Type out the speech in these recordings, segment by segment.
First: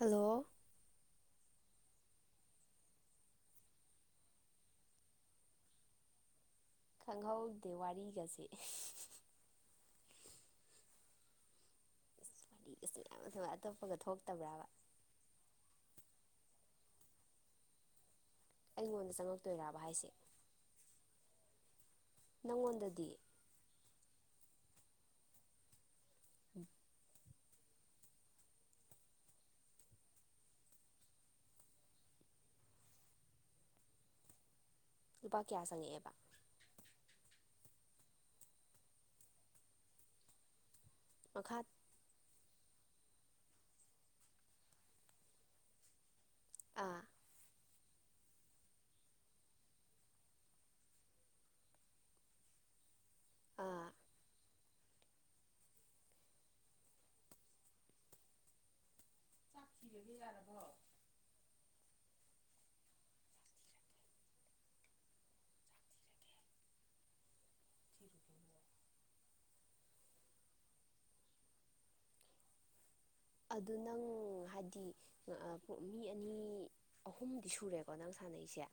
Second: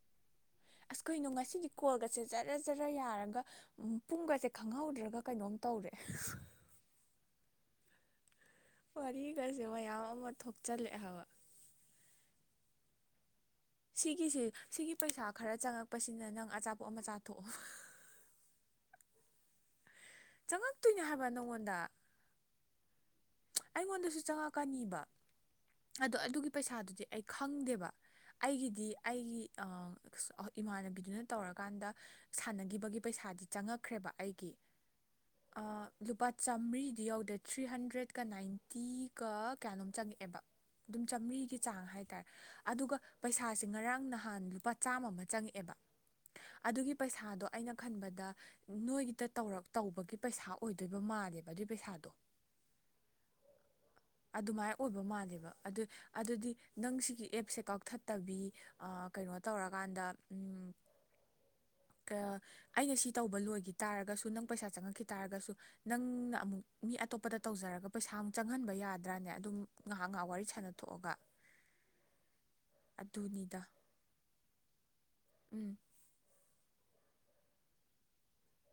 hello ꯑꯁ ꯀꯩꯅꯣ ꯉꯁꯤꯗꯤ ꯀꯣꯜꯒꯁꯦ ꯖꯔ ꯖꯔ ꯌꯥꯔꯒ ꯄꯨꯡꯒꯁꯦ ꯈꯪꯍꯧꯗ꯭ꯔꯒ ꯀꯩꯅꯣꯝ ꯇꯧꯔꯦ ꯈꯪꯍꯧꯗꯦ ꯋꯥꯔꯤꯒꯁꯦ ꯋꯥꯔꯤꯒꯁꯦ ꯃꯌꯥꯝ ꯑꯃ ꯊꯣꯛꯆꯤꯜꯂꯛꯑꯦ ꯍꯥꯏꯕ [inaudible] ꯁꯤꯒꯤꯁꯤ ꯊꯣꯛꯇꯕ꯭ꯔꯕ ꯁꯤꯒꯤ ꯄꯩꯁꯥ ꯈꯔ ꯆꯪꯉꯛꯄꯁꯤꯅ ꯅꯪ ꯑꯆꯥꯄ ꯄꯣ ꯑꯃ ꯆꯥꯊꯣꯛꯑꯣ ꯑꯩꯉꯣꯟꯗ ꯆꯪꯉꯛꯇꯣꯏꯔꯕ ꯍꯥꯏꯁꯦ ꯆꯪꯉꯛꯇꯣꯏꯅꯦ ꯍꯥꯏꯕ ꯅꯪꯉꯣꯟꯗ ꯅꯪꯉꯣꯟꯗꯗꯤ ꯑꯩꯉꯣꯟꯗꯁꯨ ꯆꯪꯉꯛꯀꯅꯤꯕ ꯑꯗꯣ ꯑꯗꯨꯒꯤ ꯄꯩꯁꯥꯗꯨꯗꯤ ꯑꯩ ꯈꯪꯗꯦꯕ ꯑꯩꯒꯤꯗꯤ ꯑꯩꯒꯤ ꯏꯃꯥꯟꯅꯕꯤꯗꯨꯅ ꯇꯧꯔꯀꯥꯟꯗ ꯁꯥꯟꯅꯈꯤꯕꯒꯤ ꯄꯩꯁꯥꯗꯤ ꯆꯪꯉꯛꯈ꯭ꯔꯦꯕ ꯑꯩꯒꯤ ꯂꯨꯄꯥ ꯀꯌꯥ ꯆꯪꯉꯛꯑꯦꯕ ꯂꯨꯄꯥ ꯆꯥꯃꯔꯤꯗꯤ ꯌꯥꯎꯗꯦ ꯊ꯭ꯔꯤ ꯍꯟꯗ꯭ꯔꯦꯠ ꯀ ꯅꯥꯏꯟꯇꯤꯒ ꯀꯌꯥꯅꯣꯝ ꯆꯪꯉꯛꯑꯦꯕ ꯑꯗꯨꯝ ꯆꯥꯝꯔꯤꯒꯤ ꯃꯈꯥ ꯆꯥꯡ ꯍꯥꯏꯇꯥꯔꯦ ꯑꯗꯨꯒ ꯄꯩꯁꯥꯁꯦ ꯉꯔꯥꯡ ꯅꯍꯥꯟ ꯂꯨꯄꯥ ꯆꯥꯝꯃ ꯑꯃ ꯆꯪꯉꯛꯑꯦꯕ ꯑꯗꯨꯒꯤ ꯑꯥ ꯄꯩꯁꯥꯗꯣ ꯑꯩꯅ ꯈꯟꯕꯗ ꯅꯣꯏꯒꯤꯗꯧꯔ ꯇꯧꯕꯒꯤ ꯄꯩꯁꯥ ꯑꯣꯏꯗꯣꯏꯕ ꯃꯥꯜꯂꯦꯕ ꯑꯗꯨꯏ ꯄꯩꯁꯥꯗꯣ ꯑꯥ ꯑꯗꯨꯃꯥꯏꯅ ꯑꯣꯏꯕ ꯃꯥꯜꯂꯦꯕ ꯑꯗꯨ ꯑꯗꯨꯗꯤ ꯅꯪ ꯁꯤꯒꯤ ꯑꯦꯞꯁꯦ ꯀꯛꯊꯠꯇꯕꯤ ꯀꯩꯅꯣ ꯇꯧꯔꯀꯥꯟꯗ ꯑꯩꯅ ꯁꯤ ꯇꯧꯕ ꯂꯣꯏꯈꯤ ꯇꯥꯔꯒꯁꯨ ꯅꯪ ꯄꯩꯁꯥ ꯆꯪꯉꯛꯈꯤ ꯇꯥꯔꯒꯁꯨ ꯅꯪꯅ ꯑꯃꯨꯛ ꯃꯤ ꯑꯇꯣꯞꯄꯗ ꯇꯧꯖꯔꯒ ꯄꯩꯁꯥ ꯑꯃꯨꯛ ꯆꯪꯍꯟꯕ ꯌꯥꯗ꯭ꯔꯥꯅꯦ ꯑꯗꯨꯝ ꯉꯥꯏꯍꯥꯛ ꯉꯥꯏꯍꯥꯛ ꯋꯥꯔꯤ ꯁꯥꯟꯅꯊꯣꯛꯑꯒ ꯑꯗꯨꯅꯤꯗ ꯑꯗꯨ ꯅꯪ ꯍꯥꯏꯗꯤ ꯎꯝ ꯃꯤ ꯑꯅꯤ ꯑꯍꯨꯝꯗꯤ ꯁꯨꯔꯦꯀꯣ ꯅꯪ ꯁꯥꯟꯅꯩꯁꯦ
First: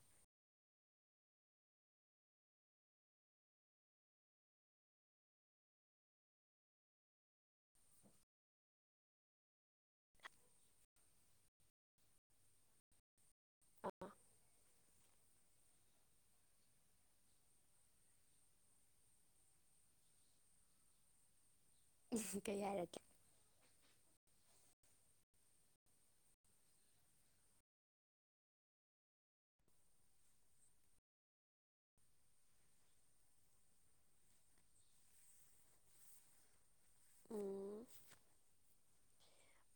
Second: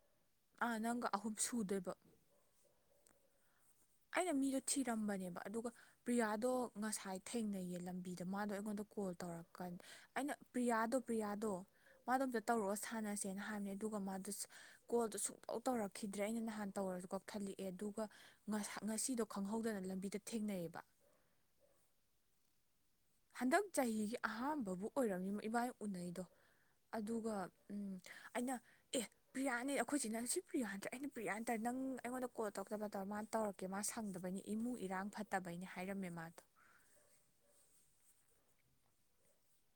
ꯑꯥ ꯅꯪꯒ ꯑꯍꯨꯝ ꯁꯨꯗꯦꯕ ꯑꯩꯅ ꯃꯤꯗꯣ ꯊꯤꯔꯝꯕꯅꯦꯕ ꯑꯗꯨꯒ ꯄ꯭ꯔꯤꯌꯥꯗꯣ ꯉꯁꯥꯏ ꯊꯦꯡꯅꯩꯌꯦ ꯂꯝꯕꯤꯗ ꯃꯥꯗꯣ ꯑꯩꯉꯣꯟꯗ ꯀꯣꯜ ꯇꯧꯔꯛꯀꯥꯟꯗ ꯑꯩꯅ ꯄ꯭ꯔꯤꯌꯥꯗꯣ ꯄ꯭ꯔꯤꯌꯥꯗꯣ ꯃꯥꯗꯣ ꯑꯝꯇ ꯇꯧꯔꯛꯑ ꯁꯥꯟꯅꯁꯦꯅ ꯍꯥꯏꯕꯅꯦ ꯑꯗꯨꯒ ꯃꯥꯗ ꯀꯣꯜꯗꯣ ꯁꯨꯡꯇꯧ ꯇꯧꯔꯛꯈꯤꯗ꯭ꯔꯦ ꯑꯩꯅ ꯅꯍꯥꯟ ꯇꯧꯔꯁꯨ ꯀꯛꯊꯠꯂꯛꯑꯦ ꯑꯗꯨꯒ ꯉꯁꯤꯗꯣ ꯈꯪꯍꯧꯗꯅ ꯂꯝꯕꯤꯗ ꯊꯦꯡꯅꯩꯌꯦꯕ ꯎ ꯀꯩ ꯍꯥꯏꯔꯀꯦ ꯍꯟꯗꯛ ꯆꯍꯤꯒꯤ ꯑꯍꯥꯥꯟꯕꯕꯨ ꯑꯣꯏꯔꯝꯃꯤ ꯏꯕꯥꯅꯤ ꯎꯅꯩꯗꯣ ꯑꯗꯨꯒ ꯎ ꯑꯩꯅ ꯑꯦ ꯄ꯭ꯔꯤꯌꯥꯅꯦ ꯑꯩꯈꯣꯏꯁꯤ ꯅꯪ ꯁꯤ ꯄ꯭ꯔꯤꯌꯥ ꯍꯥꯏꯟꯇ꯭ꯔꯦ ꯑꯩꯅ ꯄ꯭ꯔꯤꯌꯥꯟꯇꯥꯔꯦ ꯅꯪ ꯑꯩꯉꯣꯟꯗ ꯀꯣꯜ ꯇꯧꯔꯛꯇꯕ ꯇꯧꯔ ꯃꯥꯅ ꯇꯧꯔꯛꯀꯦ ꯃꯥ ꯁꯪꯗꯕꯅꯤ ꯏꯃꯨꯡ ꯏꯔꯥꯡ ꯐꯠꯇꯕꯩꯅꯦ ꯍꯥꯏꯔꯝꯃꯦ ꯃꯥꯗꯣ ꯑꯣ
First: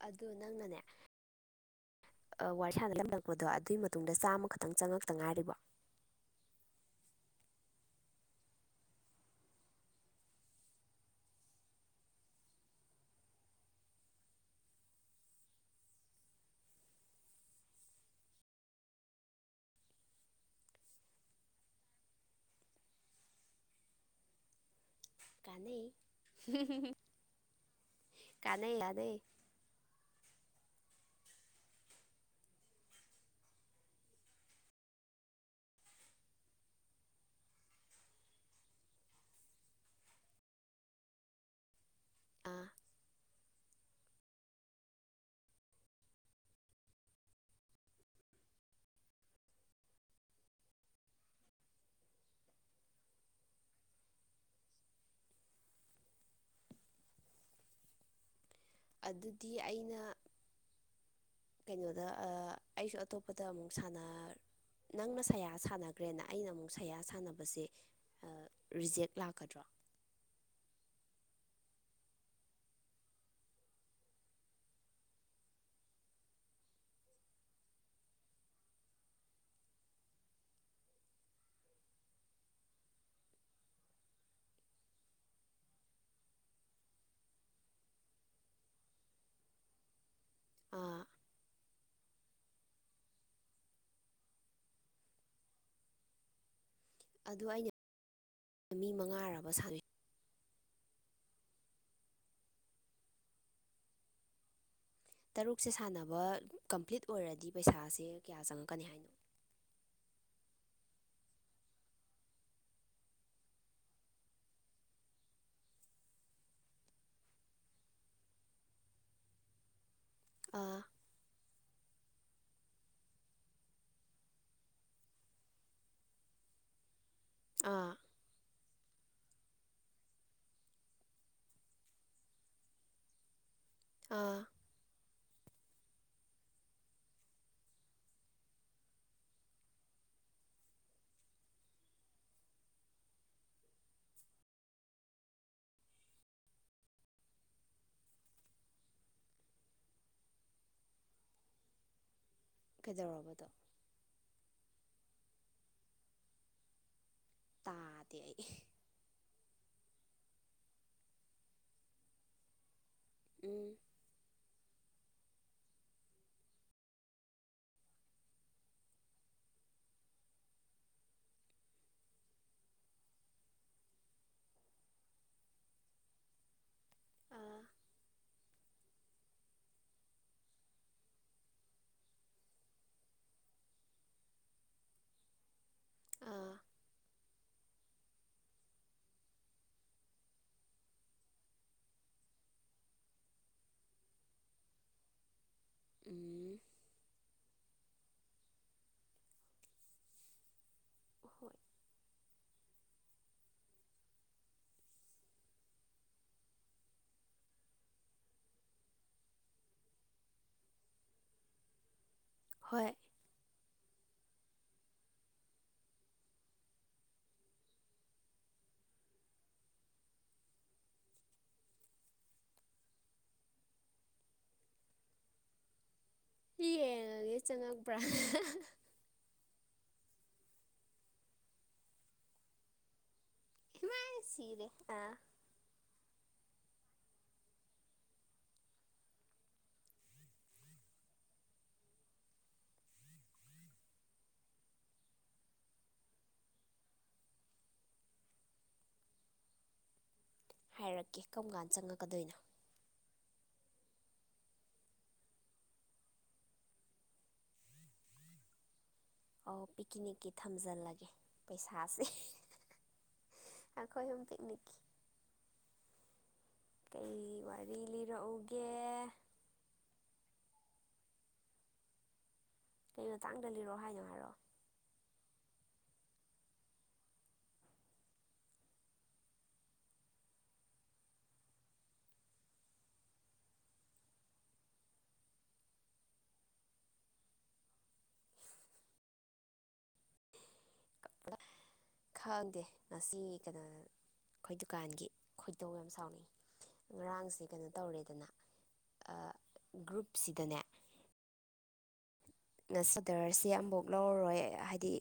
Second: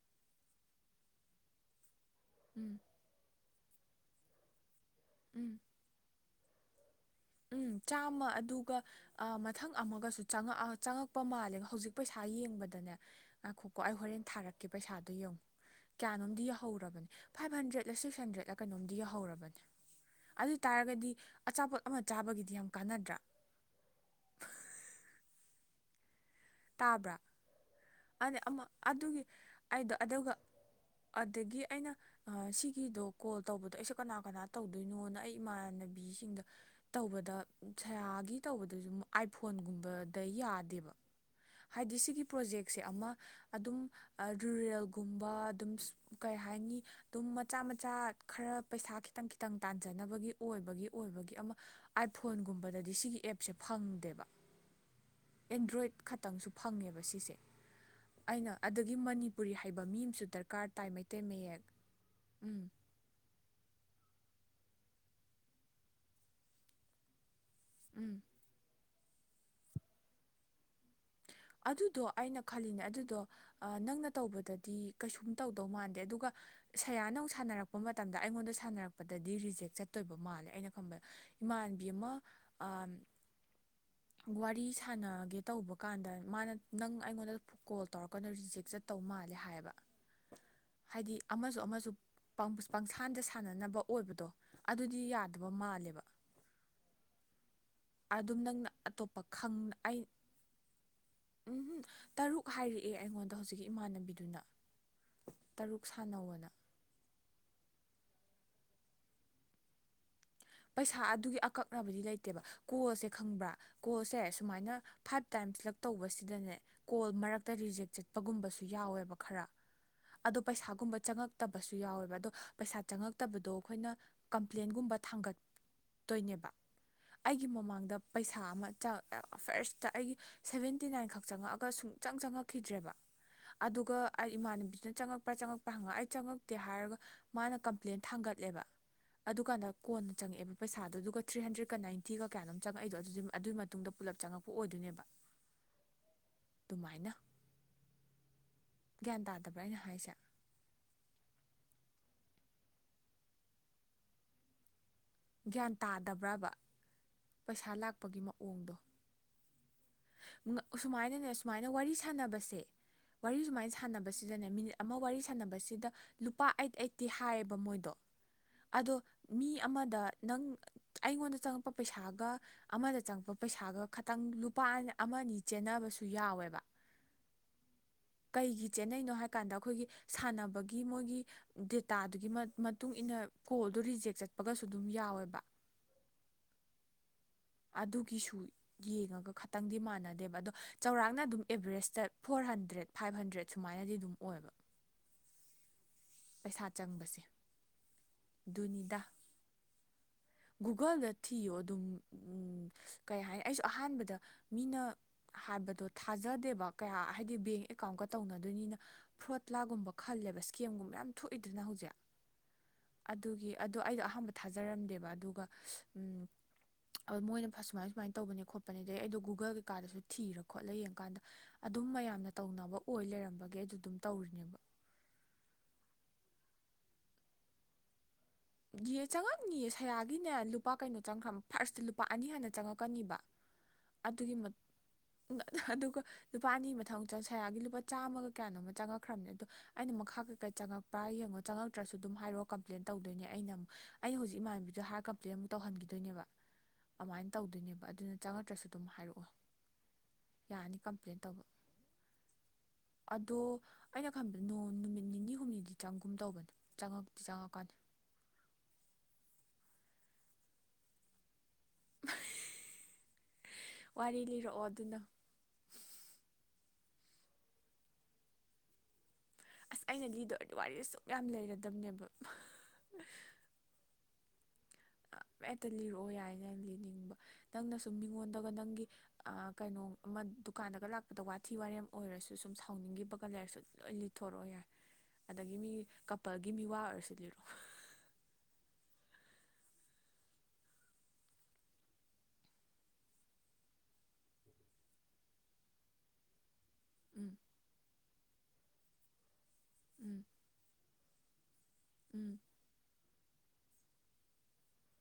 ꯑꯗꯨ ꯅꯪꯅꯅꯦ ꯑ ꯎꯝ ꯋꯥꯔꯁꯗꯂꯔꯕꯣ ꯑꯗꯨ ꯑꯗꯨꯏ ꯃꯇꯨꯡꯗ ꯆꯥꯝꯃꯈꯛ ꯈꯤꯇꯪ ꯆꯪꯉꯛꯇ ꯉꯥꯏꯔꯤꯕ ꯎꯝ ꯎꯝ ꯆꯥꯝꯃ ꯑꯗꯨꯒ ꯃꯊꯪ ꯑꯃꯒꯁꯨ ꯆꯪꯉꯑ ꯆꯪꯉꯛꯄ ꯃꯥꯜꯂꯦ ꯍꯧꯖꯤꯛ ꯄꯩꯁꯥ ꯌꯦꯡꯕꯗꯅꯦꯀꯣ ꯑꯩ ꯍꯣꯔꯦꯟ ꯊꯥꯔꯛꯀꯦ ꯄꯩꯁꯥꯗꯣ ꯌꯦꯡꯉꯨ ꯀꯌꯥꯅꯣꯝꯗꯤ ꯌꯧꯍꯧꯔꯕꯅꯦ ꯐꯥꯏꯚ ꯍꯟꯗ꯭ꯔꯦꯗꯂ ꯁꯤꯛꯁ ꯍꯟꯗ꯭ꯔꯦꯗꯂ ꯀꯩꯅꯣꯝꯗꯤ ꯌꯧꯍꯧꯔꯕꯅꯦ ꯑꯗꯨ ꯑꯣꯏ ꯇꯥꯔꯒꯗꯤ ꯑꯆꯥꯄꯣꯠ ꯑꯃ ꯆꯥꯕꯒꯤꯗꯤ ꯌꯥꯝ ꯀꯥꯟꯅꯗ꯭ꯔꯥ ꯀꯥꯟꯅꯩ ꯇꯥꯕ꯭ꯔꯥ ꯍꯥꯏꯗꯤ ꯑꯃ ꯀꯥꯟꯅꯩ ꯀꯥꯟꯅꯩ ꯑꯗꯨꯒꯤ ꯑꯩꯗꯣ ꯑꯗꯨꯒ ꯑꯗꯒꯤ ꯑꯩꯅ ꯁꯤꯒꯤꯗꯣ ꯀꯣꯜ ꯇꯧꯕꯗꯣ ꯑꯩꯁꯨ ꯀꯅꯥ ꯀꯅꯥ ꯇꯧꯗꯣꯏꯅꯣꯅ ꯑꯩ ꯏꯃꯥꯟꯅꯕꯤꯁꯤꯡꯗ ꯇꯧꯕꯗ ꯁꯌꯥꯒꯤ ꯇꯧꯕꯗꯁꯨ ꯑꯥꯏꯐꯣꯟꯒꯨꯝꯕꯗ ꯌꯥꯗꯦꯕ ꯍꯥꯏꯗꯤ ꯁꯤꯒꯤ ꯑꯥ ꯄ꯭ꯔꯣꯖꯦꯛꯁꯦ ꯑꯃ ꯑꯗꯨꯝ ꯔꯨꯔꯦꯜꯒꯨꯝꯕ ꯑꯗꯨꯝ ꯀꯩ ꯍꯥꯏꯅꯤ ꯑꯗꯨꯝ ꯃꯆꯥ ꯃꯆꯥ ꯈꯔ ꯄꯩꯁꯥ ꯈꯤꯇꯪ ꯈꯤꯇꯪ ꯇꯥꯟꯖꯅꯕꯒꯤ ꯑꯣꯏꯕꯒꯤ ꯑꯣꯏꯕꯒꯤ ꯑꯃ ꯑꯥꯏꯐꯣꯟꯒꯨꯝꯕꯗꯗꯤ ꯁꯤꯒꯤ ꯑꯦꯞꯁꯦ ꯐꯪꯗꯦꯕ ꯑꯦꯟꯗ꯭ꯔꯣꯏꯗ ꯈ ꯇꯪꯁꯨ ꯐꯪꯉꯦꯕ ꯁꯤꯁꯦ ꯑꯩꯅ ꯑꯗꯒꯤ ꯃꯅꯤꯄꯨꯔꯤ ꯑꯗꯨꯗꯤ ꯍꯩꯕ ꯃꯤ ꯑꯩꯅ ꯑꯝꯁꯨ ꯗꯔꯀꯥꯔ ꯇꯥꯏ ꯃꯩꯇꯩ ꯃꯌꯦꯛ ꯎꯝ ꯁꯅꯥ ꯅꯪꯅ ꯁꯌꯥ ꯁꯥꯟꯅꯒ꯭ꯔꯦꯅ ꯑꯩꯅ ꯑꯃꯨꯛ ꯁꯌꯥ ꯁꯥꯟꯅ ꯕꯁꯦ ꯎꯝ ꯔꯤꯖꯦꯛ ꯂꯥꯛꯀꯗ꯭ꯔꯣ ꯑꯗꯨꯗꯣ ꯑꯩꯅ ꯈꯜꯂꯤꯅꯦ ꯑꯗꯨꯗꯣ ꯅꯪꯅ ꯇꯧꯕꯗꯗꯤ ꯀꯩꯁꯨꯝ ꯇꯧꯗꯧ ꯃꯥꯟꯗꯦ ꯑꯗꯨꯒ ꯁꯌꯥ ꯅꯪ ꯁꯥꯟꯅꯔꯛꯄ ꯃꯇꯝꯗ ꯑꯩꯉꯣꯟꯗ ꯁꯥꯟꯅꯔꯛꯄꯗꯗꯤ ꯔꯤꯖꯦꯛ ꯆꯠꯇꯣꯏꯕ ꯃꯥꯜꯂꯦ ꯑꯩꯅ ꯈꯟꯕꯗ ꯏꯃꯥꯟꯕꯤ ꯑꯃ ꯑ ꯋꯥꯔꯤ ꯁꯥꯟꯅꯒꯦ ꯇꯧꯕ ꯀꯥꯟꯗ ꯃꯥꯅ ꯅꯪ ꯑꯩꯉꯣꯟꯗ ꯀꯣꯜ ꯇꯧꯔꯛꯀꯅꯨ ꯔꯤꯖꯦꯛ ꯆꯠꯇꯧ ꯃꯥꯜꯂꯦ ꯍꯥꯏꯌꯦꯕ ꯑꯥ ꯍꯥꯏꯗꯤ ꯑꯃꯁꯨ ꯑꯃꯁꯨ ꯄꯪꯁꯥꯟꯗ ꯁꯥꯟꯅꯅꯕ ꯑꯣꯏꯕꯗꯣ ꯑꯗꯨꯗꯤ ꯌꯥꯗꯕ ꯃꯥꯜꯂꯦꯕ ꯑꯗꯨ ꯑꯩꯅ ꯑꯗꯨꯝ ꯅꯪꯅ ꯃꯤ ꯑꯇꯣꯞꯄ ꯃꯉꯥꯔꯕ ꯈꯪ ꯁꯥꯟꯅꯩ ꯑꯩ ꯎꯝꯍꯨꯝ ꯇꯔꯨꯛ ꯍꯥꯏꯔꯛꯑꯦ ꯑꯩꯉꯣꯟꯗ ꯍꯧꯖꯤꯛꯀꯤ ꯏꯃꯥꯟꯅꯕꯤꯗꯨꯅ ꯇꯔꯨꯛꯁꯦ ꯇꯔꯨꯛ ꯁꯥꯟꯅꯕ ꯁꯥꯟꯅꯧꯋꯣꯅ ꯀꯝꯄ꯭ꯂꯤꯠ ꯑꯣꯏꯔꯗꯤ ꯄꯩꯁꯥꯁꯦ ꯀꯌꯥ ꯆꯪꯉꯛꯀꯅꯤ ꯍꯥꯏꯅꯣ ꯊꯥ ꯑꯗꯨꯒꯤ ꯑꯀꯛꯅꯕꯗꯤ ꯂꯩꯇꯦꯕ ꯀꯣꯜꯁꯦ ꯈꯪꯕ꯭ꯔꯥ ꯀꯣꯜꯁꯦ ꯁꯨꯃꯥꯏꯅ ꯐꯥꯏꯚ ꯇꯥꯏꯝꯂꯛ ꯇꯧꯕꯁꯤꯗꯅꯦ ꯀꯣꯜ ꯃꯔꯛꯇ ꯔꯤꯖꯦꯛ ꯆꯠꯄꯒꯨꯝꯕꯁꯨ ꯌꯥꯎꯋꯦꯕ ꯈꯔ ꯑꯗꯣ ꯑꯥ ꯄꯩꯁꯥꯒꯨꯝꯕ ꯆꯪꯉꯛꯇꯕꯁꯨ ꯌꯥꯎꯋꯦꯕ ꯑꯗꯣ ꯄꯩꯁꯥ ꯆꯪꯉꯛꯇꯕꯗꯣ ꯑꯈꯣꯏꯅ ꯀꯝꯄ꯭ꯂꯦꯟꯒꯨꯝꯕ ꯊꯥꯡꯒꯠ ꯇꯣꯏꯅꯦꯕ ꯑꯩꯒꯤ ꯑꯥ ꯃꯃꯥꯡꯗ ꯄꯩꯁꯥ ꯑꯃ ꯆꯪ ꯐꯔꯁꯇ ꯑꯩꯒꯤ ꯁꯚꯦꯟꯇꯤ ꯅꯥꯏꯟ ꯈꯛ ꯆꯪꯉꯛꯑꯒ ꯁꯨꯡꯆꯪ ꯆꯪꯉꯛꯈꯤꯗ꯭ꯔꯦꯕ ꯑꯗꯨꯒ ꯑꯩ ꯑꯥ ꯏꯃꯥꯟꯅꯕꯤꯅ ꯆꯪꯉꯛ ꯆꯪꯉꯛꯄ꯭ꯔ ꯍꯪꯉꯛꯑ ꯑꯩ ꯆꯪꯉꯛꯇꯦ ꯍꯥꯏꯔꯒ ꯃꯥꯅ ꯀꯝꯄ꯭ꯂꯦꯟ ꯊꯥꯡꯒꯠꯂꯦꯕ ꯑꯗꯨꯀꯥꯟꯗ ꯀꯣꯟ ꯆꯪꯉꯛꯑꯦꯕ ꯄꯩꯁꯥꯗꯣ ꯑꯗꯨꯒ ꯊ꯭ꯔꯤ ꯍꯟꯗ꯭ꯔꯦꯗꯀ ꯅꯥꯏꯟꯇꯤꯒ ꯀꯌꯥꯅꯣꯝ ꯆꯪꯉꯛꯏꯗꯣ ꯑꯗꯨ ꯑꯗꯨꯒꯤ ꯃꯇꯨꯡꯗ ꯄꯨꯂꯞ ꯆꯪꯉꯛꯄ ꯑꯣꯏꯗꯣꯏꯅꯦꯕ ꯑꯗꯨꯃꯥꯏꯅ ꯒ꯭ꯌꯥꯟ ꯇꯥꯗꯕ꯭ꯔꯥ ꯑꯩꯅ ꯍꯥꯏꯁꯦ ꯀꯩꯗꯧꯔꯕꯗꯣ ꯒ꯭ꯌꯥꯟ ꯇꯥꯗꯕ꯭ꯔꯕ ꯄꯩꯁꯥ ꯇꯥꯗꯦ ꯂꯥꯛꯄꯒꯤ ꯑꯩ ꯃꯑꯣꯡꯗꯣ ꯁꯨꯃꯥꯏꯅꯅꯦ ꯁꯨꯃꯥꯏꯅ ꯋꯥꯔꯤ ꯁꯥꯟꯅꯕꯁꯦ ꯋꯥꯔꯤ ꯎꯝ ꯁꯨꯃꯥꯏꯅ ꯁꯥꯟꯅꯕꯁꯤꯗꯅꯦ ꯃꯤꯅꯤꯠ ꯑꯃ ꯋꯥꯔꯤ ꯁꯥꯟꯅꯕꯁꯤꯗ ꯂꯨꯄꯥ ꯑꯩꯠ ꯑꯩꯠꯇꯤ ꯍꯥꯏꯌꯦꯕ ꯃꯣꯏꯗꯣ ꯑꯗꯣ ꯃꯤ ꯑꯃꯗ ꯅꯪ ꯑꯩꯉꯣꯟꯗ ꯆꯪꯉꯛꯄ ꯄꯩꯁꯥꯒ ꯑꯃꯗ ꯆꯪꯉꯛꯄ ꯄꯩꯁꯥꯒ ꯈꯇꯪ ꯂꯨ ꯄꯥꯥꯟ ꯑꯃꯅꯤ ꯆꯦꯟꯅꯕꯁꯨ ꯌꯥꯎꯋꯦꯕ ꯑꯥ ꯀꯩꯒꯤ ꯆꯦꯟꯅꯩꯅꯣ ꯍꯥꯏ ꯀꯥꯟꯗ ꯑꯩꯈꯣꯏꯒꯤ ꯁꯥꯟꯅꯕꯒꯤ ꯃꯣꯏꯒꯤ ꯗꯦꯇꯥꯗꯨꯒꯤ ꯃ ꯃꯇꯨꯡꯏꯟꯅ ꯀꯣꯜꯗꯨ ꯔꯤꯖꯦꯛ ꯆꯠꯄꯒꯁꯨ ꯑꯗꯨꯝ ꯌꯥꯎꯋꯦꯕ ꯑꯥ ꯑꯗꯨꯒꯤꯁꯨ ꯌꯦꯡꯉꯒ ꯈꯇꯪꯗꯤ ꯃꯥꯟꯅꯗꯦꯕ ꯑꯗꯣ ꯆꯧꯔꯥꯛꯅ ꯑꯗꯨꯝ Everest four hundred five hundred ꯁꯨꯃꯥꯏꯅꯗꯤ ꯑꯗꯨꯝ ꯑꯣꯏꯕ ꯎꯝ ꯄꯩꯁꯥ ꯆꯪꯕꯁꯦ ꯗꯨꯨꯅꯤꯗꯥ ꯒꯨꯒꯜꯗ ꯍꯣꯏ ꯊꯤꯌꯣ ꯑꯗꯨꯝ ꯀꯩ ꯍꯥꯏꯅꯤ ꯑꯩꯁꯨ ꯑꯍꯥꯟꯕꯗ ꯃꯤꯅ ꯍꯥꯟꯕꯗꯣ ꯊꯥꯖꯗꯦꯕ ꯀꯌꯥ ꯍꯥꯏꯗꯤ ꯕꯦꯡ ꯑꯦꯀꯥꯎꯟꯀ ꯇꯧꯅꯗꯣꯏꯅꯤꯅ ꯐ꯭ꯔꯣꯠꯂꯥꯒꯨꯝꯕ ꯈꯜꯂꯦꯕ ꯏꯁꯀꯦꯝꯒꯨꯝꯕ ꯌꯥꯝ ꯊꯣꯛꯏꯗꯅ ꯍꯧꯖꯤꯛ ꯍꯣꯏ ꯑꯗꯨꯒꯤ ꯑꯗꯨ ꯑꯩꯗꯣ ꯑ ꯑꯍꯝꯕ ꯊꯥꯖꯔꯝꯗꯦꯕ ꯑꯗꯨꯒ ꯎ ꯃꯣꯏꯅ ꯁꯨꯃꯥꯏ ꯁꯨꯃꯥꯏꯅ ꯇꯧꯕꯅꯦ ꯈꯣꯠꯄꯅꯦ ꯑꯗꯩ ꯑꯩꯗꯣ ꯒꯨꯒꯜ ꯀꯩꯀꯥꯗꯁꯨ ꯊꯤꯔ ꯈꯣꯠꯂ ꯌꯦꯡꯀꯥꯟꯗ ꯑꯗꯨꯝ ꯃꯌꯥꯝꯅ ꯇꯧꯅꯕ ꯑꯣꯏ ꯂꯩꯔꯝꯕꯒꯤ ꯑꯩ ꯑꯗꯨꯝ ꯇꯧꯔꯤꯅꯦꯕ ꯍ ꯅꯦ ꯆꯉꯒꯕ꯭ꯔꯥ ꯌꯦ ꯆꯪꯉꯛꯅꯤꯌꯦ ꯁꯌꯥꯒꯤꯅꯦ ꯂꯨꯄꯥ ꯀꯩꯅꯣ ꯆꯪꯈ꯭ꯔꯕ ꯐꯥꯔꯁꯇ ꯂꯨꯄꯥ ꯑꯅꯤ ꯍꯥꯟꯅ ꯆꯪꯉꯛꯀꯅꯤꯕ ꯏꯃꯥ ꯑꯗꯨꯒꯤ ꯁꯤꯔꯦ ꯑꯥ ꯑꯗꯨꯒ ꯂꯨꯄꯥ ꯑꯅꯤ ꯁꯌꯥꯒꯤ ꯂꯨꯄꯥ ꯆꯥꯝꯃꯒ ꯀꯌꯥꯅꯣꯃ ꯆꯪꯉꯛꯈ꯭ꯔꯕꯅꯦ ꯑꯗꯣ ꯑꯩꯅ ꯃꯈꯥ ꯀꯩꯀꯩ ꯆꯪꯉꯛꯄ꯭ꯔꯥ ꯌꯦꯡꯉꯣ ꯆꯪꯉꯛꯇ꯭ꯔꯁꯨ ꯑꯗꯨꯝ ꯍꯥꯏꯔꯛꯑꯣ ꯀꯝꯄ꯭ꯂꯦꯟ ꯇꯧꯗꯣꯏꯅꯦ ꯑꯩꯅ ꯑꯃꯛ ꯑꯩꯅ ꯍꯧꯖꯤꯛ ꯏꯃꯥꯟꯅꯕꯤꯗꯣ ꯍꯥꯏꯔ ꯀꯝꯄ꯭ꯂꯦꯟ ꯑꯃꯨꯛ ꯇꯧꯍꯟꯈꯤꯗꯣꯏꯅꯦꯕ ꯑꯗꯨꯃꯥꯏꯅ ꯇꯧꯗꯣꯏꯅꯦꯕ ꯑꯗꯨꯅ ꯆꯥꯈꯠꯇ꯭ꯔꯁꯨ ꯑꯗꯨꯝ ꯍꯥꯏꯔꯛꯑꯣ ꯌꯥꯔꯅꯤ ꯀꯝꯄ꯭ꯂꯦꯟ ꯍꯥꯏꯔꯛꯀꯦ ꯇꯧꯕ ꯀꯔꯝ ꯀꯥꯟꯗ ꯆꯪꯉꯛꯀꯗꯣꯏꯅꯣ ꯑꯗꯣ ꯑꯩꯅ ꯈꯟꯕꯗ ꯅꯨꯃꯤꯠ ꯅꯤꯅꯤ ꯍꯨꯝꯅꯤꯗꯤ ꯆꯪꯒꯨꯝ ꯇꯧꯕꯅꯦ ꯆꯪꯉꯛꯇꯤ ꯆꯪꯉꯛꯀꯥꯟꯅꯤ ꯑꯣ ꯄꯤꯛꯅꯤꯛꯀꯤ ꯊꯝꯖꯤꯜꯂꯒꯦ ꯄꯩꯁꯥꯁꯦ ꯑꯩꯈꯣꯏ ꯋꯥꯔꯤ ꯑꯝ ꯂꯤꯔꯛꯑꯣ ꯄꯤꯛꯅꯤꯛꯈꯤ ꯑꯗꯨꯅ ꯀꯩ ꯋꯥꯔꯤ ꯂꯤꯔꯛꯎꯒꯦ ꯑꯁ ꯑꯩꯅ ꯂꯤꯗ ꯑꯣꯏꯔꯗꯤ ꯋꯥꯔꯤꯁ ꯁꯨꯡꯛ ꯌꯥꯝ ꯂꯩꯔꯗꯝꯅꯦꯕ ꯀꯩ ꯃꯇꯥꯡꯗ ꯂꯤꯔꯣ ꯍꯥꯏꯅꯣ ꯍꯥꯏꯔꯣ ꯍꯦꯠꯇ ꯂꯤꯔꯛꯑꯣ ꯌꯥꯏꯅ ꯂꯤꯅꯤꯡꯕ ꯅꯪꯅ ꯁꯨꯝ ꯃꯤꯉꯣꯟꯗꯒ ꯅꯪꯒꯤ ꯀꯩꯅꯣ ꯑꯃ ꯗꯨꯀꯥꯟꯗꯒ ꯂꯥꯛꯄꯗ ꯋꯥꯊꯤ ꯋꯥꯔꯦꯝ ꯑꯣꯏꯔꯁꯨ ꯁꯨꯝ ꯁꯥꯎꯅꯤꯡꯈꯤꯕꯒ ꯂꯩꯔꯁꯨ ꯂꯣꯏ ꯂꯤꯠꯊꯣꯔꯛꯑꯣ ꯌꯥꯏ ꯑꯗꯒꯤ ꯃꯤ ꯀꯄꯜꯒꯤ ꯃꯤ ꯋꯥ ꯑꯣꯏꯔꯁꯨ ꯂꯤꯔꯛꯑꯣ ꯈꯪꯗꯦ ꯉꯁꯤ ꯀꯩꯅꯣ ꯑꯩꯈꯣꯏ ꯗꯨꯀꯥꯟꯒꯤ ꯈꯣꯏꯗꯧ ꯌꯥꯝ ꯁꯥꯎꯅꯤꯡ ꯎꯝ ꯉꯔꯥꯡꯁꯦ ꯀꯩꯅꯣ ꯇꯧꯔꯦꯗꯅ ꯑꯥ ꯎꯝ ꯒ꯭ꯔꯨꯞꯁꯤꯗꯅꯦ ꯎꯝ ꯑꯣꯗꯔꯁꯦ ꯑꯃꯐꯛ ꯂꯧꯔꯔꯣꯏ ꯍꯥꯏꯗꯤ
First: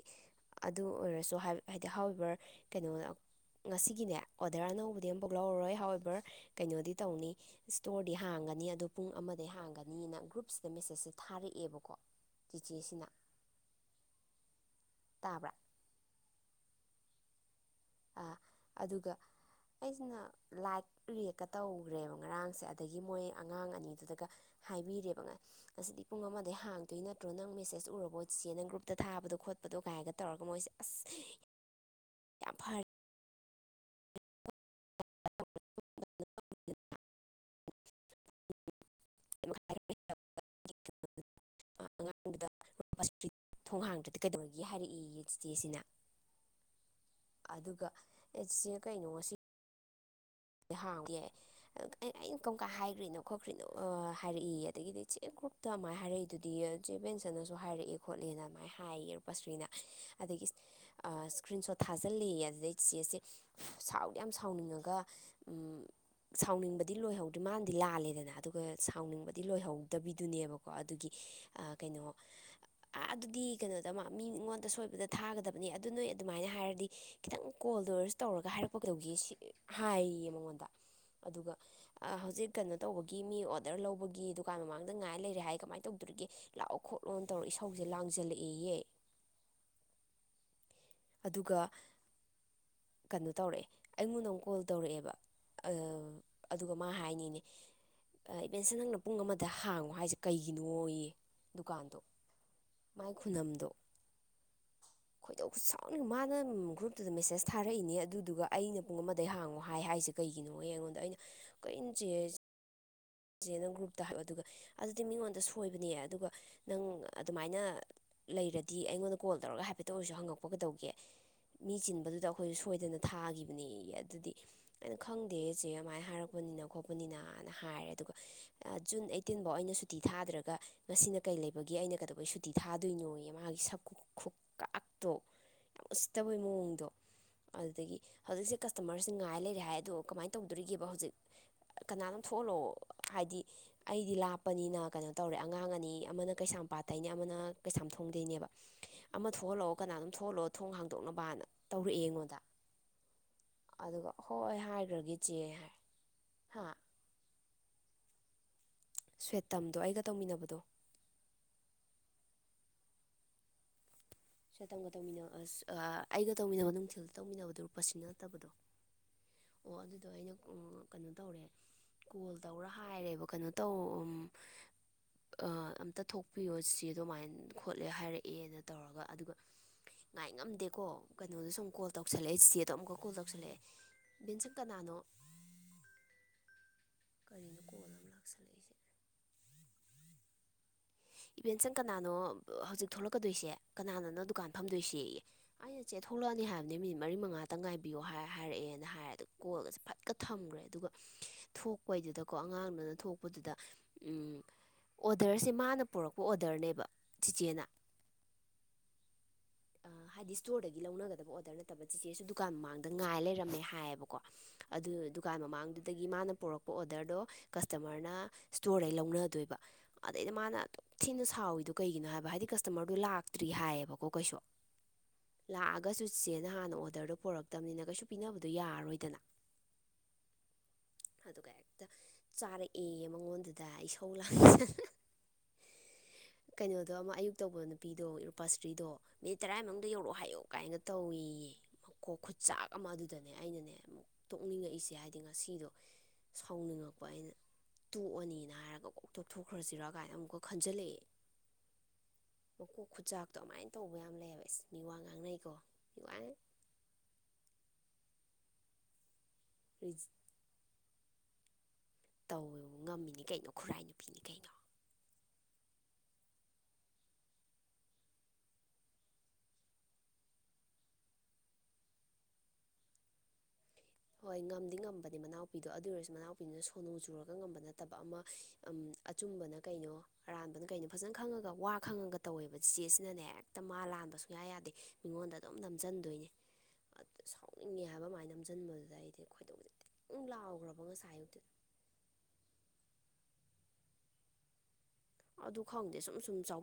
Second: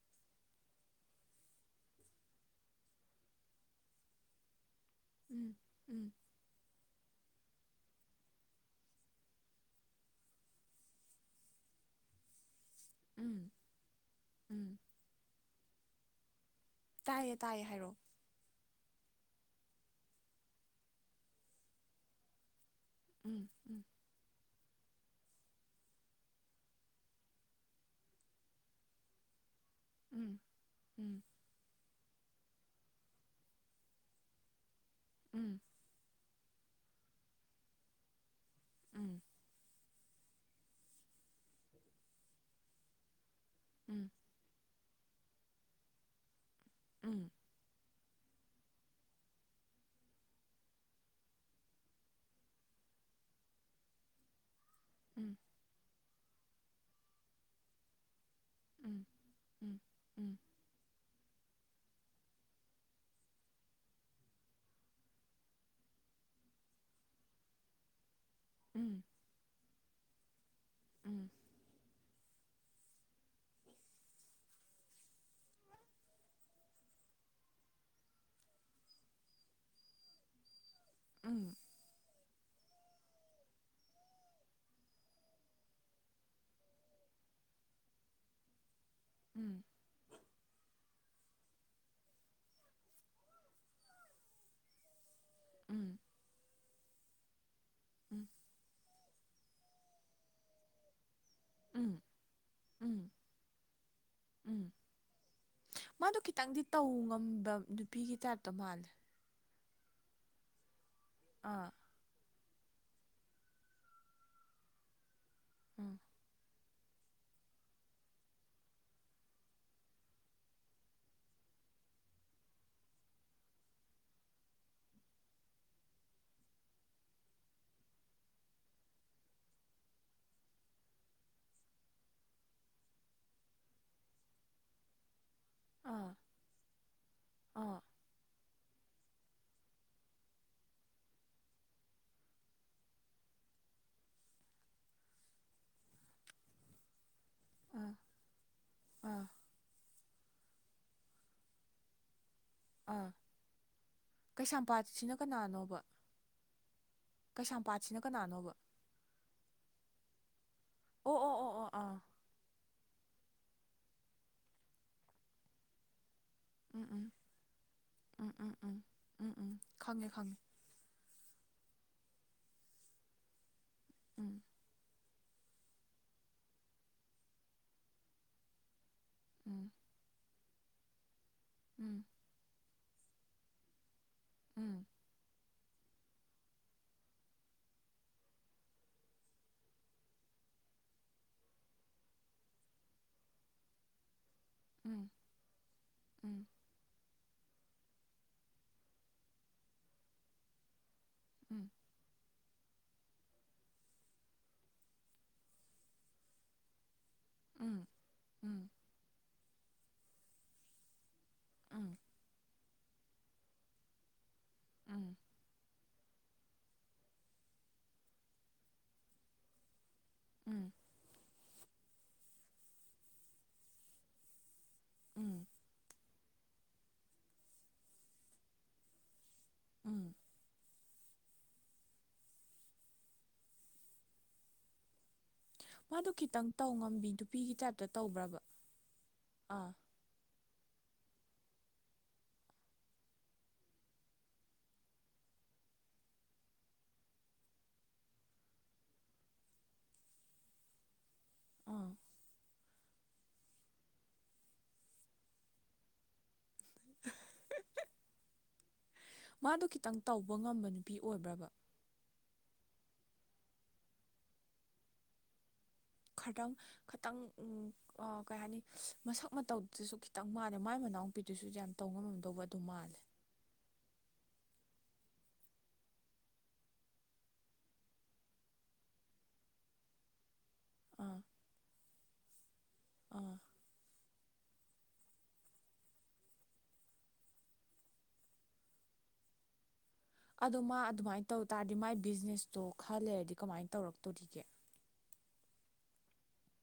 ꯑꯗꯨ ꯑꯣꯏꯔꯁꯨ ꯍꯥꯏꯗꯤ ꯍꯥꯎꯋꯕꯔ ꯀꯩꯅꯣ ꯉꯁꯤꯒꯤꯅꯦ ꯑꯣꯗꯔ ꯑꯅꯧꯕ ꯑꯗꯤ ꯑꯃ ꯄꯣꯛ ꯎꯝ ꯂꯧꯔꯔꯣꯏ ꯎꯝ ꯍꯥꯎꯋꯦꯕꯔ ꯀꯩꯅꯣꯗꯤ ꯇꯧꯅꯤ ꯏꯁꯇꯣꯔꯗꯤ ꯍꯥꯡꯒꯅꯤ ꯑꯗꯣ ꯄꯨꯡ ꯑꯃꯗꯩ ꯍꯥꯡꯒꯅꯤꯅ ꯒ꯭ꯔꯨꯞꯁꯤꯗ ꯃꯦꯁꯦꯁꯁꯦ ꯊꯥꯔꯛꯑꯦꯕꯀꯣ ꯆꯤꯆꯦꯁꯤꯅ ꯎꯝ ꯎꯝ ꯇꯥꯕ꯭ꯔꯥ ꯇꯥꯏꯌꯦ ꯇꯥꯏꯌꯦ ꯍꯥꯏꯔꯛ ꯑꯥ ꯑꯗꯨꯒ ꯑꯩꯁꯤꯅ ꯂꯥꯏꯠ ꯔꯤꯌꯦꯛꯦꯛꯀ ꯇꯧꯈ꯭ꯔꯦꯕ ꯉꯔꯥꯡꯁꯦ ꯑꯗꯒꯤ ꯃꯣꯏ ꯎꯝ ꯑꯉꯥꯡ ꯎꯝ ꯑꯅꯤꯗꯨꯗꯒ ꯍꯥꯏꯕꯤꯔꯦꯕ ꯉ ꯑꯁꯤꯗꯤ ꯄꯨꯡ ꯑꯃꯗꯩ ꯍꯥꯡꯗꯣꯏ ꯅꯠꯇ꯭ꯔꯣ ꯅꯪ ꯃꯦꯁꯦꯁ ꯎꯔꯕ ꯑꯣꯏꯠꯁꯦ ꯅ ꯒ꯭ꯔꯨꯞꯇ ꯊꯥꯕꯗꯣ ꯈꯣꯠꯄ ꯍꯥꯠꯄꯗꯣꯒꯥꯏꯔꯒ ꯎꯝ ꯇꯧꯔꯒ ꯃꯣꯏꯁꯦ ꯑꯁ ꯎꯝ ꯌꯥ ꯐꯔ ꯎꯝ ꯎꯝ [inaudible] ꯎꯝ ꯊꯣꯡꯍꯥꯡꯗ꯭ꯔꯗꯤ ꯀꯩꯗꯧꯔꯒꯦ ꯍꯥꯏꯔꯛꯏ ꯏꯁꯇꯦꯁꯤꯅ ꯎꯝ ꯑꯗꯨꯒ ꯑꯦꯁꯦ ꯀꯩꯅꯣ ꯁꯤ ꯍꯥꯎꯒꯦ ꯑꯩꯅ ꯀꯝꯀ ꯍꯥꯏꯈ꯭ꯔꯤꯅꯣ ꯈꯣꯠꯈ꯭ꯔꯤꯅꯣ ꯍꯥꯏꯔꯛꯏ ꯑꯗꯒꯤꯗꯤ ꯎꯝ ꯆꯦ ꯎꯝ ꯀ꯭ꯔꯛꯇ ꯃꯥꯏ ꯍꯥꯏꯔꯩ ꯑꯗꯨꯗꯤ ꯆꯦ ꯕꯦꯟꯁꯅꯁꯨ ꯍꯥꯏꯔꯛꯑꯦ ꯈꯣꯠꯂꯦꯅ ꯁꯃꯥꯏꯅ ꯎꯝ ꯎꯝ ꯎꯝ ꯍꯥꯏꯌꯦꯔꯨꯄꯥꯁ꯭ꯔꯤꯅ ꯎꯝ ꯑꯗꯒꯤ ꯏꯁꯀ꯭ꯔꯤꯟ ꯁꯣꯠ ꯊꯥꯖꯤꯜꯂ ꯑꯗꯨꯗꯩ ꯆꯦꯁꯦ ꯁꯥꯎꯗ ꯌꯥꯝ ꯁꯥꯎꯅꯤꯡꯉꯒ ꯎ ꯁꯥꯎꯅꯤꯡꯕꯗꯤ ꯂꯣꯏꯍꯧꯗꯦ ꯃꯥꯅꯗꯤ ꯂꯥꯜꯂꯦꯗꯅ ꯑ ꯑꯗꯨꯒ ꯎꯝ ꯎꯝ ꯁꯥꯎꯅꯤꯡꯕꯗꯤ ꯂꯣꯏꯍꯧꯗꯕꯤꯗ ꯨꯅꯤꯌꯥꯕ ꯀꯣ ꯑꯗꯨꯒꯤ ꯎꯝ ꯀꯩꯅꯣ ꯑꯥ ꯑꯗꯨꯗꯤ ꯀꯩꯅꯣꯗ ꯃꯤꯉꯣꯟꯗ ꯁꯣꯏꯕꯗ ꯊꯥꯒꯗꯕꯅꯤ ꯑꯗꯨ ꯅꯣꯏ ꯑꯗꯨꯃꯥꯏꯅ ꯍꯥꯏꯔꯗꯤ ꯈꯤꯇꯪ ꯀꯣꯜ ꯗꯔꯁ ꯇꯧꯔꯒ ꯍꯥꯏꯔꯛꯄꯗꯧꯒꯦ ꯍꯥꯏꯔꯤꯌꯦ ꯃꯉꯣꯟꯗ ꯑꯗꯨꯒ ꯍꯧꯖꯤꯛ ꯀꯩꯅꯣ ꯇꯧꯕꯒꯤ ꯃꯤ ꯑꯣꯗꯔ ꯂꯧꯕꯒꯤ ꯗꯨꯀꯥꯟ ꯃꯃꯥꯡꯗ ꯉꯥꯏ ꯂꯩꯔꯦ ꯍꯥꯏ ꯀꯃꯥꯏꯅ ꯇꯧꯗꯣꯏꯔꯤꯒꯦ ꯂꯥꯛꯑꯣ ꯈꯣꯠꯂꯣꯅ ꯇꯧꯔ ꯏꯁꯧꯁꯦ ꯂꯥꯡꯁꯤꯜꯂꯛꯏꯌꯦꯦ ꯎꯝ ꯑꯗꯨꯒ ꯀꯩꯅꯣ ꯇꯧꯔꯛꯑꯦ ꯑꯩꯉꯣꯟꯗ ꯑꯃꯨꯛ ꯀꯣꯜ ꯇꯧꯔꯛꯑꯦꯕ ꯑ ꯑꯗꯨꯒ ꯃꯥ ꯍꯥꯏꯅꯤꯅꯦ ꯏꯕꯦꯟꯁ ꯅꯪꯅ ꯄꯨꯡ ꯑꯃꯗ ꯍꯥꯡꯉꯣ ꯍꯥꯏꯁꯦ ꯀꯩꯒꯤꯅꯣꯌꯦ ꯗꯨꯀꯥꯟꯗꯣ ꯎꯝ ꯎꯝ ꯎꯝ ꯃꯥꯏ ꯈꯨꯅꯝꯗꯣ ꯎꯝ ꯈꯣꯏꯗꯧ ꯁ ꯃꯥꯗꯣ ꯃꯥꯅ ꯈꯤꯇꯪꯗꯤ ꯇꯧ ꯒ꯭ꯔꯨꯞꯇꯨꯗ ꯃꯦꯁꯦꯁ ꯉꯝꯕ ꯊꯥꯔꯛꯏꯅꯦ ꯅꯨꯄꯤꯒꯤ ꯑꯗꯨꯗꯨꯒ ꯇꯥꯏꯞꯇ ꯑꯩꯅ ꯃꯥꯜꯂꯦ ꯄꯨꯡ ꯑꯃꯗꯩ ꯍꯥꯡꯉ ꯌꯦꯪꯉꯣ ꯍꯥꯏꯁꯦ ꯀꯩꯒꯤꯅꯣ ꯑꯩꯉꯣꯟ ꯑꯗ ꯑꯩꯅ ꯑꯥ ꯀꯅ ꯆꯦ ꯅ ꯒ꯭ꯔꯨꯞꯇ ꯍꯥꯏ ꯑꯗꯨꯒ ꯑꯗꯨꯗꯤ ꯃꯤꯉꯣꯟꯗ ꯗ ꯎꯝ ꯁꯣꯏꯕꯅꯦꯌꯦ ꯑꯗꯨꯒ ꯅꯪ ꯑꯗꯨꯃꯥꯏꯅ ꯂꯩꯔꯗꯤ ꯑꯩꯉꯣꯟꯗ ꯀꯣꯜ ꯇꯧꯔꯒ ꯍꯥꯏꯐꯦꯠꯇ ꯑꯣꯏꯔꯁꯨ ꯍꯪꯉꯛ ꯊꯣꯛꯄ ꯀꯗꯧꯒꯦ ꯃꯤ ꯆꯤꯟꯕꯗꯨꯗ ꯑꯩꯈꯣꯏꯁꯨ ꯁꯣꯏꯗꯅ ꯊꯥꯒꯤꯈꯤꯕꯅꯦ ꯑꯗꯨꯗꯤ ꯑꯩꯅ ꯈꯪꯗꯦꯁꯦ ꯑꯗꯨꯃꯥꯏꯅ ꯍꯥꯏꯔꯛꯄꯅꯤꯅ ꯈꯣꯠꯄꯅꯤꯅꯅ ꯍꯥꯏꯔꯦ ꯑꯗꯨꯒ ꯖꯨꯟ ꯑꯩꯇꯤꯟꯐꯧ ꯑꯩꯅ ꯁꯨꯇꯤ ꯊꯥꯗ꯭ꯔꯒ ꯉꯁꯤꯅ ꯀꯩ ꯂꯩꯕꯒꯤꯦ ꯑꯩꯅ ꯀꯩꯗꯧꯕꯩ ꯁꯨꯇꯤ ꯊꯥꯗꯣꯏꯅꯣꯌꯦ ꯃꯥꯒꯤ ꯁꯛꯀꯨ ꯈꯨꯛꯀ ꯇꯣ ꯌꯥꯝ ꯑꯥ ꯎꯁꯤꯠꯇꯕꯒꯤ ꯃꯑꯣꯡꯗꯣ ꯑꯥ ꯑꯗꯨꯗꯒꯤ ꯍꯧꯖꯤꯛꯦ ꯀꯁꯇꯃꯔꯁꯤꯡ ꯉꯥꯏ ꯂꯩꯔꯦ ꯍꯥꯏ ꯑꯗꯣ ꯀꯃꯥꯏꯅ ꯇꯧꯗꯣꯔꯤꯒꯦꯕ ꯍꯧꯖꯤꯛ ꯀꯅꯥꯅꯝ ꯊꯣꯛꯍꯜꯂꯛꯑꯣ ꯍꯥꯏꯗꯤ ꯑꯩꯗꯤ ꯂꯥꯞꯄꯅꯤꯅ ꯀꯩꯅꯣ ꯇꯧꯔꯦ ꯑꯉꯥꯡ ꯑꯅꯤ ꯑꯃꯅ ꯀꯩꯁꯥꯝꯄꯥꯠꯇ ꯑꯩꯅ ꯑꯃꯅ ꯑꯥ ꯀꯩꯁꯥꯝꯊꯣꯡꯗꯣꯏꯅꯦꯕ ꯑꯥ ꯑꯃ ꯊꯣꯛꯍꯜꯂꯛꯑꯣ ꯀꯅꯥ ꯅꯣꯝ ꯊꯣꯡꯍꯜꯂꯣ ꯊꯣꯡ ꯍꯥꯡꯗꯣꯛꯅꯕꯅ ꯇꯧꯔꯛꯑꯦ ꯑꯩꯉꯣꯟꯗ ꯑꯥ ꯑꯗꯨꯒ ꯍꯣꯏ ꯀꯩꯁꯥꯝꯄꯥꯠꯁꯤꯅ ꯍꯥꯏꯒ꯭ꯔꯒꯦ ꯆꯦ ꯍꯥꯏ ꯀꯅꯥꯅꯣꯕ ꯍꯥ ꯀꯩꯁꯥꯝꯄꯥꯠꯁꯤꯅ ꯀꯅꯥꯅꯣꯕ ꯁ꯭ꯋꯦ ꯇꯝꯗꯣ ꯑꯩꯒ ꯇꯧꯃꯤꯟꯅꯕꯗꯣ ꯑꯣ ꯑꯣ ꯑꯣ ꯑꯣ ꯑꯥ ꯁ꯭ꯋꯦꯇꯝꯒ ꯇꯧꯃꯤꯟꯅꯕ ꯑꯁ ꯑꯥ ꯑꯩꯒ ꯇꯧꯃꯤꯟꯅꯕ ꯎꯝ ꯎꯝ ꯅꯨꯡꯊꯤꯜꯗ ꯇꯧꯃꯤꯟꯅꯕꯗꯣ ꯔꯨꯄꯁꯤ ꯎꯝ ꯅꯠꯇꯕꯗꯣ ꯎꯝ ꯎꯝ ꯎꯝ ꯎꯝ ꯑꯣ ꯑꯗꯨꯗꯣ ꯈꯪꯉꯦ ꯑꯩꯅ ꯈꯪꯉꯦ ꯑ ꯀꯅꯣ ꯇꯧꯔꯦ ꯀꯣꯜ ꯇꯧꯔ ꯍꯥꯏꯔꯦꯕ ꯀꯅꯣ ꯇꯧ ꯎꯝ ꯑꯝꯇ ꯊꯣꯛꯄꯤꯌꯣ ꯆꯦ ꯑꯗꯨꯃꯥꯏꯅ ꯈꯣꯠꯂꯦ ꯍꯥꯏꯔꯛꯑꯦꯅ ꯇꯧꯔꯒ ꯑꯗꯨꯒ ꯎꯝ ꯉꯥꯏ ꯉꯝꯗꯦꯀꯣ ꯀꯅꯣꯗꯣ ꯁꯨꯝ ꯀꯣꯜ ꯎꯝ ꯇꯧꯁꯜꯂꯛꯑꯦ ꯆꯦꯆꯦꯗꯣ ꯑꯃꯨꯛꯀ ꯀꯣꯜ ꯇꯧꯁꯤꯜꯂꯛꯑꯦ ꯕꯤꯟꯁꯪ ꯎꯝ ꯀꯅꯥꯅꯣ ꯀꯔꯤꯅꯣ ꯀꯣꯜ ꯑꯃ ꯂꯥꯛꯁꯜꯂꯛꯏꯖꯦ ꯏꯚꯦꯟ ꯁꯪ ꯀꯅꯥꯅꯣ ꯍꯧꯖꯤꯛ ꯊꯣꯛꯂꯛꯀꯗꯣꯏꯁꯦ ꯀꯅꯥꯅꯅꯣ ꯗꯨꯀꯥꯟ ꯐꯝꯗꯣꯏ ꯎꯝ ꯁꯦꯌꯦ ꯑꯩꯅ ꯆꯦ ꯊꯣꯛꯂꯛ ꯑꯅꯤ ꯎꯝ ꯍꯥꯏꯕꯅꯤ ꯃꯤ ꯃꯔꯤ ꯃꯉꯥꯇ ꯉꯥꯏꯕꯤꯌꯣ ꯍꯥꯏ ꯍꯥꯏꯔꯛꯑꯦꯅ ꯍꯥꯏꯔꯦ ꯑ ꯀꯣꯜꯒꯁꯦ ꯐꯠꯀ ꯊꯝꯈ꯭ꯔꯦ ꯑꯗꯨꯒ ꯎꯝ ꯎꯝ ꯊꯣꯛꯄꯩꯗꯨꯗꯀꯣ ꯉꯥꯡꯗꯨꯅ ꯊꯣꯛꯄꯗꯨꯗ ꯎꯝ ꯑꯣꯗꯔꯁꯦ ꯃꯥꯅ ꯄꯨꯔꯛꯄ ꯑꯣꯗꯔꯅꯦꯕ ꯆꯤꯆꯦꯅ ꯎꯝ ꯎꯝ ꯑ ꯍꯥꯏꯗꯤ ꯁ꯭ꯇꯣꯔꯗꯒꯤ ꯂꯧꯅꯒꯗꯕ ꯑꯣ ꯅꯠꯇꯕ ꯆꯦꯁꯨ ꯗꯨꯀꯥꯟ ꯃꯥꯡꯗꯦ ꯗ ꯉꯥꯏ ꯂꯩꯔꯝꯃꯦ ꯍꯥꯏꯌꯦꯕꯀꯣ ꯑꯗꯨ ꯎꯝ ꯗꯨꯀꯥꯟ ꯃꯃꯥꯡꯗꯨꯗꯒꯤ ꯃꯥꯅ ꯄꯣꯔꯛꯄ ꯑꯣꯗꯔꯗꯣ ꯀꯁꯇꯃꯔꯅ ꯁ꯭ꯇꯣꯔꯗꯩ ꯂꯧꯅꯗꯣꯏꯕ ꯑꯗꯩꯩꯗ ꯃꯥꯅ ꯎꯝ ꯊꯤꯅ ꯁꯥꯎꯏꯗꯣ ꯀꯩꯒꯤꯅꯣ ꯍꯥꯏꯕ ꯍꯥꯏꯗꯤ ꯀꯁꯇꯃꯔꯗꯣ ꯂꯥꯛꯇ꯭ꯔꯤ ꯍꯥꯏꯌꯦꯕꯀꯣ ꯀꯩꯁꯨ ꯎꯝ ꯂꯥꯛꯑꯒꯁꯨ ꯆꯦꯅ ꯍꯥꯟꯅ ꯑꯣꯗꯔꯗꯣ ꯄꯨꯣꯔꯛꯇꯕꯅꯤꯅ ꯀꯩꯁꯨ ꯄꯤꯅꯕꯗꯣ ꯌꯥꯔꯣꯏꯗꯅ ꯎꯝ ꯑꯗꯨꯒ ꯍꯦꯛꯇ ꯆꯥꯔꯛꯑ ꯃꯉꯣꯟꯗꯨꯗ ꯏꯁꯧ ꯂꯥꯛꯦ ꯃꯥꯗꯣ ꯈꯤꯇꯪ ꯇꯧ ꯀꯩꯅꯣꯗꯣ ꯉꯝꯕꯤ ꯑꯃ ꯑꯌꯨꯛ ꯅꯨꯄꯤꯒꯤ ꯇꯧꯕ ꯇꯥꯏꯞꯇ ꯅꯨꯄꯤꯗꯣ ꯇꯧꯕ꯭ꯔꯕ ꯔꯨꯄꯥꯁ꯭ꯔꯤꯗꯣ ꯃꯤꯅꯤꯠ ꯇꯔꯥꯏ ꯑꯥ ꯃꯅꯨꯡꯗ ꯌꯧꯔꯛꯑꯣ ꯍꯥꯏꯌꯨ ꯀꯥꯏꯅ ꯇꯧꯑꯦꯌꯦ ꯃꯀꯣꯛ ꯈꯨꯠꯆꯥꯛ ꯑꯃ ꯑꯗꯨꯗꯅꯦ ꯑꯩꯅꯅꯦ ꯑꯃꯨꯛ ꯇꯣꯛꯅꯤꯡꯉꯛꯏꯁꯦ ꯍꯥꯏꯗꯤ ꯉꯁꯤꯗꯣ ꯁꯥꯎꯅꯤꯡꯉꯛꯄ ꯑꯩꯅ ꯇꯣꯛꯑꯅꯤꯅ ꯍꯥꯏꯔꯒ ꯀꯣꯛ ꯇꯣꯛꯊꯣꯛ ꯈ꯭ꯔꯁꯤꯔꯥ ꯀꯥꯏꯅ ꯑꯃꯨꯛꯀ ꯈꯟꯖꯜꯂꯛꯑꯦ ꯑꯥ ꯃꯀꯣꯛ ꯈꯨꯆꯥꯛꯇꯣ ꯑꯃꯥꯏꯅ ꯇꯧꯕ ꯌꯥꯝ ꯂꯩꯌꯦ ꯍꯥꯏꯕ ꯏꯁ ꯃꯤꯋꯥ ꯉꯥꯡꯅꯩꯀꯣ [unintelligible] ꯃꯥꯗꯣ ꯈꯤꯇꯪ ꯇꯧꯕ ꯉꯝꯕꯅꯤ ꯄꯄꯤ ꯑꯣꯏꯕ꯭ꯔꯕ ꯇꯧ ꯉꯝꯃꯤꯅꯦ ꯀꯩꯅꯣ ꯈꯨꯔꯥꯏ ꯅꯨꯄꯤꯅꯤ ꯀꯩꯅꯣ ꯈꯇꯪ ꯈꯤꯇꯪ ꯀꯩ ꯍꯥꯏꯅꯤ ꯃꯁꯛ ꯃꯇꯧꯗꯨꯁꯨ ꯈꯤꯇꯪ ꯃꯥꯜꯂꯦ ꯃꯥꯏ ꯃꯅꯥꯎꯨꯄꯤꯗꯨꯁꯨ ꯌꯥꯝ ꯇꯧ ꯉꯝꯃꯝꯗꯧꯕ ꯑꯗꯨ ꯃꯥꯜꯂꯦ ꯍꯣꯏ ꯉꯝꯗꯤ ꯉꯝꯕꯅꯦ ꯃꯅꯥꯎꯄꯤꯗꯣ ꯑꯗꯨ ꯑꯣꯏꯔꯁꯨ ꯃꯅꯥꯎꯄꯤꯗꯨꯅ ꯁꯣꯅꯨ ꯆꯨꯔꯒ ꯉꯝꯕ ꯅꯠꯇꯕ ꯑꯃ ꯑꯆꯨꯝꯕꯅ ꯀꯩꯅꯣ ꯑꯔꯥꯟꯕꯅ ꯀꯩꯅꯣ ꯐꯖꯅ ꯑꯥ ꯈꯪꯉꯒ ꯋꯥ ꯈꯪꯉꯒ ꯇꯧꯋꯦꯕ ꯆꯦꯆꯦꯁꯤꯅꯅꯦ ꯑꯥ ꯍꯦꯛꯇ ꯃꯥ ꯂꯥꯟꯕꯁꯨ ꯌꯥ ꯌꯥꯗꯦ ꯃꯤꯉꯣꯟꯗ ꯑꯗꯨꯝ ꯅꯝꯁꯤꯟꯗꯣꯏꯅꯦ ꯑꯗꯨ ꯁꯥꯎꯅꯤꯡꯉꯦ ꯍꯥꯏꯕ ꯃꯥꯏ ꯅꯝꯁꯤꯟꯕꯗ ꯑꯣꯖ ꯑꯩꯗꯤ ꯑꯩꯈꯣꯏꯗꯧꯖꯗꯦ ꯑꯗꯣ ꯃꯥ ꯑꯗꯨꯃꯥꯏꯅ ꯇꯧ ꯇꯥꯔꯗꯤ ꯃꯥꯏ ꯕꯤꯖꯤꯅꯦꯁꯇꯣ ꯈꯜꯂꯦꯔꯗꯤ ꯀꯃꯥꯏꯅ ꯇꯧꯔꯛꯇꯣꯔꯤꯒꯦ ꯑꯗꯨ ꯈꯪꯗꯦ ꯁꯨꯝ ꯁꯨꯝ ꯆꯥꯎ